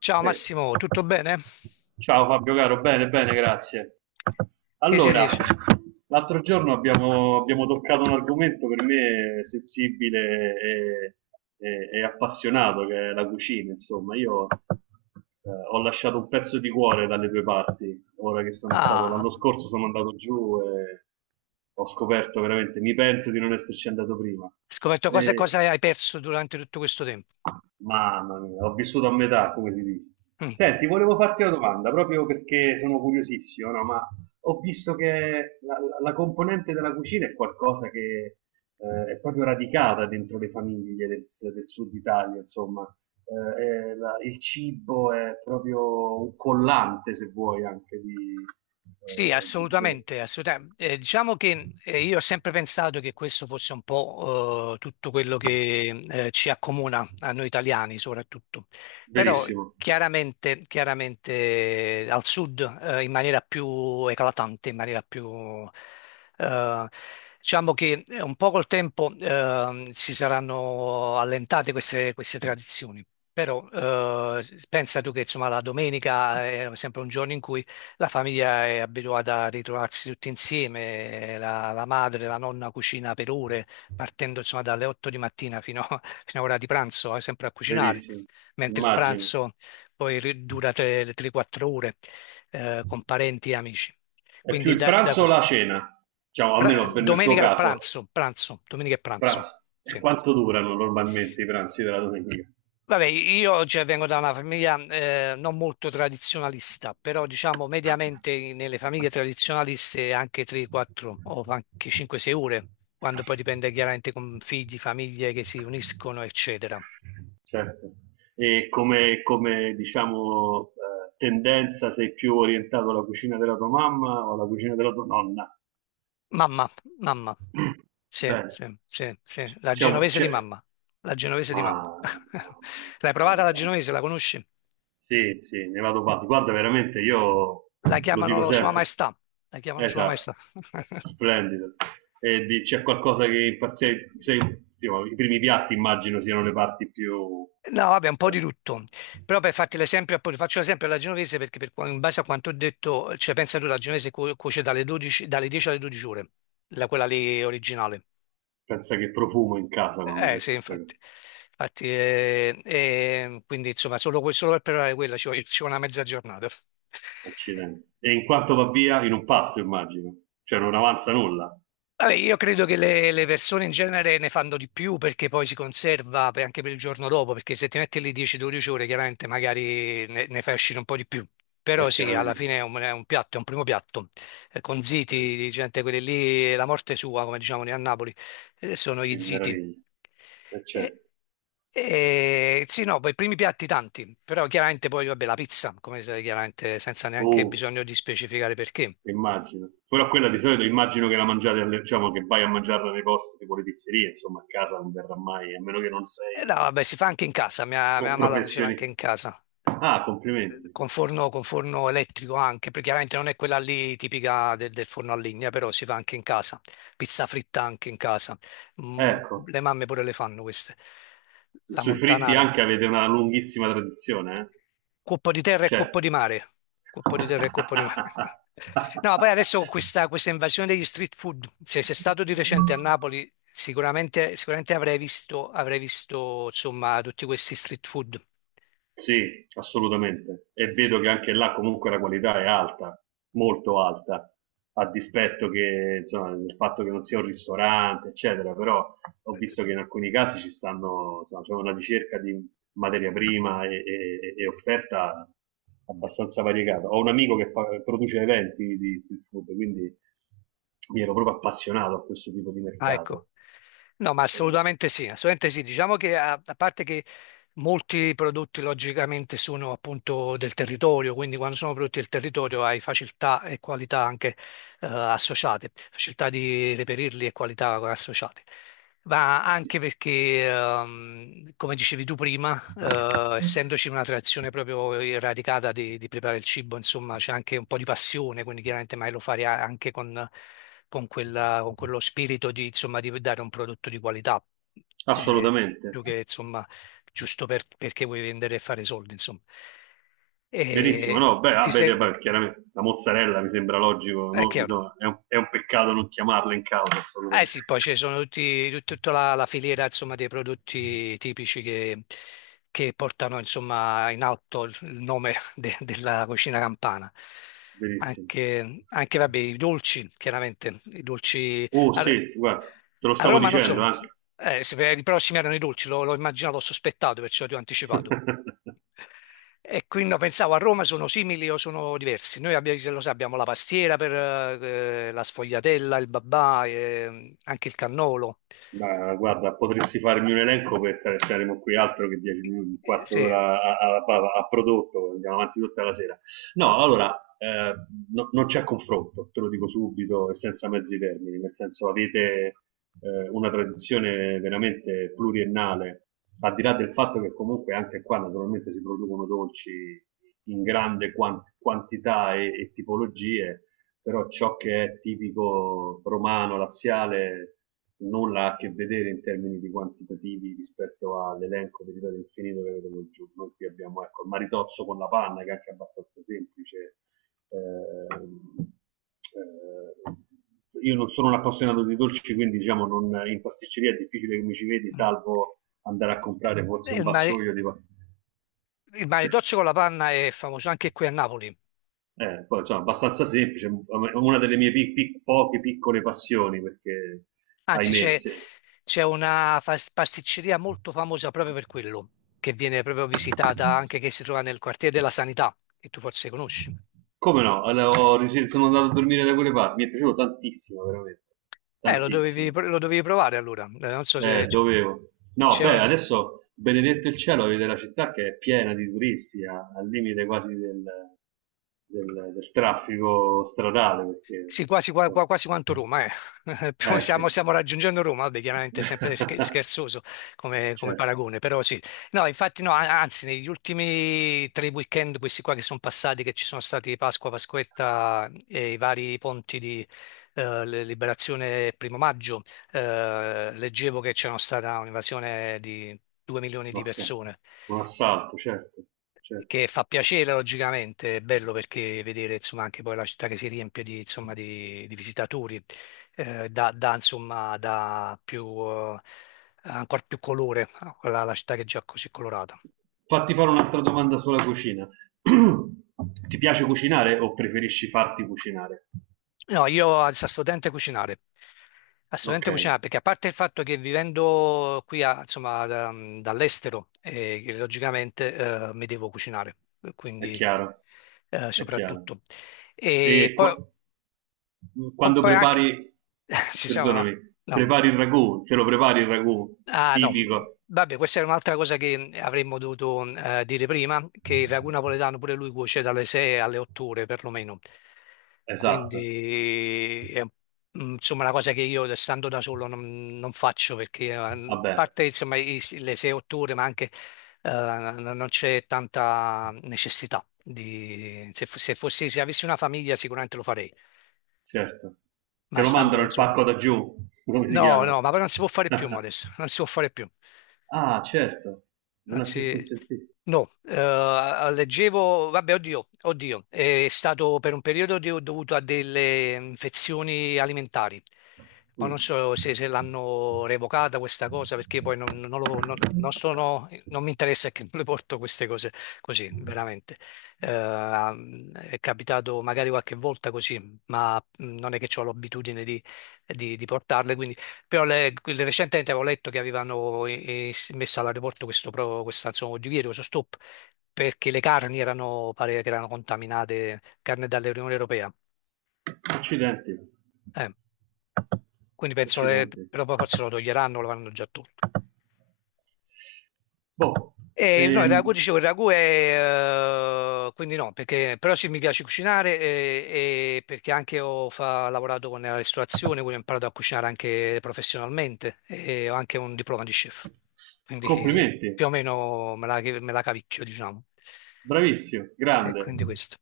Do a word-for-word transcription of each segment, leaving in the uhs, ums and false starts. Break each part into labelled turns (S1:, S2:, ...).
S1: Ciao
S2: Eh.
S1: Massimo, tutto bene?
S2: Ciao Fabio caro, bene, bene, grazie.
S1: Che si
S2: Allora,
S1: dice?
S2: l'altro giorno abbiamo, abbiamo toccato un argomento per me sensibile e, e- e appassionato, che è la cucina, insomma. Io eh, ho lasciato un pezzo di cuore dalle tue parti, ora che sono stato,
S1: Ah,
S2: l'anno scorso sono andato giù e ho scoperto veramente, mi pento di non esserci andato prima.
S1: hai scoperto cosa,
S2: Eh,
S1: cosa hai perso durante tutto questo tempo.
S2: Mamma mia, ho vissuto a metà, come si dice. Senti, volevo farti una domanda, proprio perché sono curiosissimo, no? Ma ho visto che la, la- la componente della cucina è qualcosa che eh, è proprio radicata dentro le famiglie del, s- del sud Italia, insomma. Eh, è la- il cibo è proprio un collante, se vuoi, anche di...
S1: Sì,
S2: eh, de- de-
S1: assolutamente, assolutamente. Eh, diciamo che eh, io ho sempre pensato che questo fosse un po' eh, tutto quello che eh, ci accomuna a noi italiani soprattutto, però
S2: verissimo,
S1: chiaramente, chiaramente al sud, eh, in maniera più eclatante, in maniera più. Eh, diciamo che eh, un po' col tempo eh, si saranno allentate queste, queste tradizioni, però eh, pensa tu che insomma la domenica era sempre un giorno in cui la famiglia è abituata a ritrovarsi tutti insieme, la, la madre, la nonna cucina per ore, partendo insomma dalle otto di mattina fino, a- fino a ora di pranzo, eh, sempre a cucinare,
S2: verissimo,
S1: mentre il
S2: immagino.
S1: pranzo poi ri- dura tre o quattro ore, eh, con parenti e amici.
S2: È più
S1: Quindi
S2: il
S1: da, da
S2: pranzo o
S1: questo.
S2: la cena? Diciamo,
S1: Pra-
S2: almeno per- nel tuo
S1: domenica al
S2: caso.
S1: pranzo, pranzo, domenica e pranzo.
S2: Pranzo. E
S1: Sì.
S2: quanto durano normalmente i pranzi della domenica?
S1: Vabbè, io cioè, vengo da una famiglia eh, non molto tradizionalista, però diciamo mediamente nelle famiglie tradizionaliste anche tre, quattro o anche cinque, sei ore, quando poi dipende chiaramente con figli, famiglie che si uniscono, eccetera.
S2: Certo. E come, come, diciamo, eh, tendenza sei più orientato alla cucina della tua mamma o alla cucina della tua nonna?
S1: Mamma, mamma, sì,
S2: Bene,
S1: sì, sì, sì, la
S2: c'è un...
S1: genovese di
S2: C'è,
S1: mamma, la genovese di
S2: ma...
S1: mamma.
S2: ma-
S1: L'hai
S2: ma
S1: provata la
S2: insomma.
S1: genovese, la conosci?
S2: Sì, sì, ne vado pazzo. Guarda, veramente, io
S1: La
S2: lo dico
S1: chiamano Sua
S2: sempre.
S1: Maestà, la chiamano Sua Maestà.
S2: Esatto, splendido. E di- c'è qualcosa che impazzisce, i primi piatti immagino siano le parti più...
S1: No, vabbè, un po'
S2: cioè,
S1: di tutto. Però per farti l'esempio, appunto, faccio l'esempio alla genovese perché per qua- in base a quanto ho detto, cioè pensa tu, la genovese cu- cuoce dalle dodici, dalle dieci alle dodici ore, la- quella lì originale.
S2: pensa che profumo in casa quando
S1: Eh
S2: c'è
S1: sì,
S2: questo
S1: infatti. Infatti, eh, eh, quindi insomma, solo, que- solo per preparare quella ci vuole, ci vuole una mezza giornata.
S2: accidente. E in quanto va via, in un pasto immagino. Cioè non avanza nulla,
S1: Vabbè, io credo che le, le persone in genere ne fanno di più perché poi si conserva per- anche per il giorno dopo, perché se ti metti lì dieci dodici ore, chiaramente magari ne, ne fai uscire un po' di più.
S2: ma
S1: Però sì, alla
S2: chiaramente.
S1: fine è un, è un piatto, è un primo piatto. Eh, con
S2: Eh,
S1: ziti, gente, quelli lì, la morte sua, come diciamo noi a Napoli, eh, sono gli
S2: che
S1: ziti.
S2: meraviglia. E c'è.
S1: E, e- sì, no, poi i primi piatti tanti, però chiaramente poi, vabbè, la pizza, come sai, chiaramente senza neanche
S2: Oh,
S1: bisogno di specificare perché.
S2: immagino. Però quella di solito immagino che la mangiate, alle- diciamo che vai a mangiarla nei posti tipo le pizzerie, insomma a casa non verrà mai, a meno che non
S1: Eh no,
S2: sei
S1: vabbè, si fa anche in casa, mia, mia
S2: un
S1: mamma la faceva anche
S2: professionista.
S1: in casa,
S2: Ah, complimenti.
S1: con forno, con forno elettrico anche, perché chiaramente non è quella lì tipica del, del forno a legna, però si fa anche in casa, pizza fritta anche in casa. Mm.
S2: Ecco,
S1: Le mamme pure le fanno queste,
S2: e
S1: la
S2: sui fritti
S1: montanara,
S2: anche avete una lunghissima tradizione, eh?
S1: cuoppo di terra e
S2: C'è.
S1: cuoppo di mare, cuoppo di terra e cuoppo di mare. No, poi adesso con questa, questa invasione degli street food, se sei stato di recente a Napoli, sicuramente, sicuramente avrai visto, avrai visto insomma tutti questi street food.
S2: Sì, assolutamente. E vedo che anche là comunque la qualità è alta, molto alta, a dispetto che, insomma, del fatto che non sia un ristorante, eccetera, però ho visto che in alcuni casi ci stanno, insomma, c'è una ricerca di materia prima e, e- e offerta abbastanza variegata. Ho un amico che fa- produce eventi di street food, quindi mi ero proprio appassionato a questo tipo di
S1: Ah, ecco.
S2: mercato.
S1: No, ma
S2: Eh,
S1: assolutamente sì, assolutamente sì. Diciamo che a, a parte che molti prodotti logicamente sono appunto del territorio, quindi quando sono prodotti del territorio hai facilità e qualità anche eh, associate, facilità di reperirli e qualità associate. Ma anche perché, ehm, come dicevi tu prima, eh, essendoci una tradizione proprio radicata di, di preparare il cibo, insomma, c'è anche un po' di passione, quindi chiaramente mai lo fare a- anche con, con quella- con quello spirito di, insomma, di dare un prodotto di qualità, eh,
S2: assolutamente.
S1: più che, insomma, giusto per- perché vuoi vendere e fare soldi, insomma. E
S2: Verissimo, no, beh, ah,
S1: ti sei.
S2: beh, beh, chiaramente la mozzarella mi sembra logico,
S1: È
S2: no?
S1: chiaro.
S2: Bisogna- è, un, è un peccato non chiamarla in causa
S1: Eh
S2: assolutamente.
S1: sì, poi ci sono tutti, tut- tutta la, la filiera, insomma, dei prodotti tipici che, che portano, insomma, in alto il il nome de- della cucina campana.
S2: Verissimo.
S1: Anche, anche, vabbè, i dolci, chiaramente, i dolci.
S2: Oh sì, guarda, te lo
S1: A
S2: stavo
S1: Roma non so,
S2: dicendo anche.
S1: eh, se per i prossimi erano i dolci, lo- l'ho immaginato, l'ho sospettato, perciò ti ho anticipato. E quindi no, pensavo a Roma sono simili o sono diversi. Noi abbiamo, lo sai, abbiamo la pastiera, per eh, la sfogliatella, il babà, eh, anche il cannolo.
S2: Ma guarda, potresti farmi un elenco per stare saremo qui altro che dieci minuti, un
S1: Eh
S2: quarto
S1: sì.
S2: d'ora a, a- a- a prodotto, andiamo avanti tutta la sera. No, allora, eh, no- non c'è confronto, te lo dico subito e senza mezzi termini, nel senso avete eh, una tradizione veramente pluriennale, al di là del fatto che comunque anche qua naturalmente si producono dolci in grande quan- quantità e, e tipologie, però ciò che è tipico romano, laziale, nulla ha a che vedere in termini di quantitativi rispetto all'elenco di ripeto infinito che vedevo giù. Noi qui abbiamo ecco, il maritozzo con la panna, che è anche abbastanza semplice. Eh, eh, io non sono un appassionato di dolci, quindi diciamo non, in pasticceria è difficile che mi ci vedi,
S1: Mm.
S2: salvo andare a comprare
S1: E
S2: forse un
S1: Il mare,
S2: vassoio di.
S1: il maritozzo con la panna è famoso anche qui a Napoli.
S2: Eh, poi, insomma, abbastanza semplice, è una delle mie pic- pic- poche piccole passioni, perché,
S1: Anzi,
S2: ahimè,
S1: c'è
S2: se-
S1: c'è una fas- pasticceria molto famosa proprio per quello, che viene proprio visitata, anche che si trova nel quartiere della Sanità, che tu forse conosci.
S2: come no, allora, ho ris- sono andato a dormire da quelle parti, mi è piaciuto tantissimo, veramente,
S1: Eh, lo dovevi,
S2: tantissimo.
S1: lo dovevi provare allora. Eh, Non so
S2: Eh,
S1: se c-
S2: dovevo. No,
S1: c'è.
S2: beh, adesso, benedetto il cielo, vede la città che è piena di turisti, a- al limite quasi del, del- del traffico stradale, perché,
S1: Sì, quasi, qua-
S2: insomma,
S1: qua- quasi quanto Roma, eh. Più
S2: eh sì,
S1: Stiamo, stiamo raggiungendo Roma, vabbè, chiaramente è sempre sche- scherzoso come, come
S2: certo,
S1: paragone, però sì. No, infatti no, a- anzi, negli ultimi tre weekend, questi qua che sono passati, che ci sono stati Pasqua, Pasquetta e i vari ponti di eh, le- Liberazione e Primo Maggio, eh, leggevo che c'era stata un'invasione di due milioni
S2: un
S1: di
S2: ass-
S1: persone,
S2: un assalto, certo, certo.
S1: che fa piacere logicamente, è bello perché vedere insomma anche poi la città che si riempie di, insomma, di, di visitatori, eh, dà dà, insomma dà più, eh, ancora più colore a quella, alla città che è già così colorata.
S2: Fatti fare un'altra domanda sulla cucina. Ti piace cucinare o preferisci farti cucinare?
S1: No, io al studente cucinare, assolutamente
S2: Okay,
S1: cucinare perché a parte il fatto che vivendo qui a- insomma da- dall'estero, eh, che logicamente eh, mi devo cucinare,
S2: è
S1: quindi
S2: chiaro,
S1: eh,
S2: è chiaro.
S1: soprattutto. E
S2: E
S1: poi
S2: qua-
S1: P-
S2: quando
S1: poi
S2: prepari,
S1: anche ci siamo, no?
S2: perdonami,
S1: No.
S2: prepari il ragù, te lo prepari il ragù
S1: Ah, no.
S2: tipico?
S1: Vabbè, questa è un'altra cosa che avremmo dovuto eh, dire prima, che il ragù napoletano pure lui cuoce dalle sei alle otto ore perlomeno.
S2: Esatto,
S1: Quindi è, mm, insomma una cosa che io stando da solo non, non faccio perché eh, a
S2: vabbè,
S1: parte insomma i- le sei otto ore, ma anche eh, non non c'è tanta necessità di, se, fo- se fossi se avessi una famiglia sicuramente lo farei,
S2: certo. Te
S1: ma
S2: lo
S1: stando
S2: mandano
S1: da
S2: il
S1: solo.
S2: pacco da giù, come si
S1: No, no,
S2: chiama?
S1: ma non si può fare più, Modest, non si può fare più.
S2: Ah, certo, non è più
S1: Anzi,
S2: consentito.
S1: no, eh, leggevo, vabbè, oddio, oddio, è stato per un periodo di- dovuto a delle infezioni alimentari, ma
S2: Mm.
S1: non so se, se l'hanno revocata questa cosa, perché poi non, non lo- non- non sono, non mi interessa, che non le porto queste cose così, veramente. Eh, è capitato magari qualche volta così, ma mm, non è che ho l'abitudine di di- di portarle, quindi però le- le- recentemente avevo letto che avevano eh, eh, messo all'aeroporto questo pro- questa, insomma, divieto, questo stop, perché le carni erano, pare che erano contaminate, carne dall'Unione Europea.
S2: Accidenti,
S1: Eh, quindi penso che
S2: accidenti.
S1: però poi forse lo toglieranno, lo vanno già tolto.
S2: Boh,
S1: E il- no, il ragù,
S2: ehm,
S1: dicevo, il ragù è. Eh, quindi no, perché, però sì, mi piace cucinare, eh, e, perché anche ho fa- lavorato con la ristorazione, quindi ho imparato a cucinare anche professionalmente e ho anche un diploma di chef. Quindi eh, più
S2: complimenti,
S1: o meno me la, me la cavicchio, diciamo.
S2: bravissimo,
S1: E
S2: grande.
S1: quindi questo.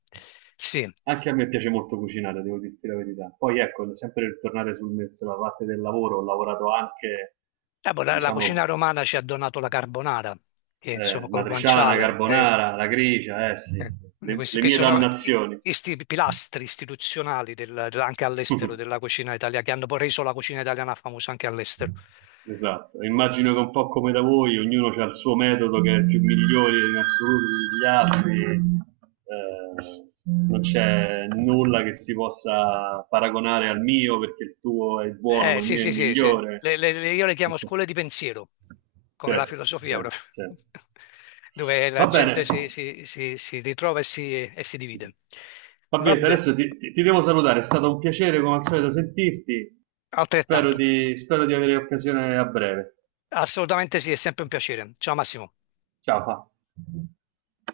S1: Sì.
S2: Anche a me piace molto cucinare, devo dirti la verità. Poi ecco, sempre per tornare sul me- sulla parte del lavoro, ho lavorato anche,
S1: Eh, boh, la, la cucina
S2: diciamo,
S1: romana ci ha donato la carbonara, che
S2: eh,
S1: insomma col
S2: matriciana,
S1: guanciale. eh,
S2: carbonara, la grigia, eh sì,
S1: Eh,
S2: sì, le,
S1: Questi
S2: le
S1: che
S2: mie
S1: sono i
S2: dannazioni.
S1: isti- pilastri istituzionali del- del- anche all'estero della cucina italiana, che hanno poi reso la cucina italiana famosa anche all'estero.
S2: Esatto, immagino che un po' come da voi, ognuno ha il suo metodo che è il più migliore in assoluto degli altri, eh, non c'è nulla che si possa paragonare al mio perché il tuo è buono
S1: Eh,
S2: ma il
S1: sì,
S2: mio è
S1: sì, sì, sì.
S2: migliore.
S1: Le- le- le- io le chiamo scuole di pensiero, come la
S2: Certo,
S1: filosofia
S2: certo,
S1: proprio,
S2: certo.
S1: dove la
S2: Va bene.
S1: gente si, si- si- si ritrova e si, e si divide. Va
S2: Fabietta,
S1: bene,
S2: adesso ti, ti- ti devo salutare, è stato un piacere come al solito sentirti, spero
S1: altrettanto.
S2: di, spero di avere occasione a breve.
S1: Assolutamente sì, è sempre un piacere. Ciao Massimo.
S2: Ciao. Fa.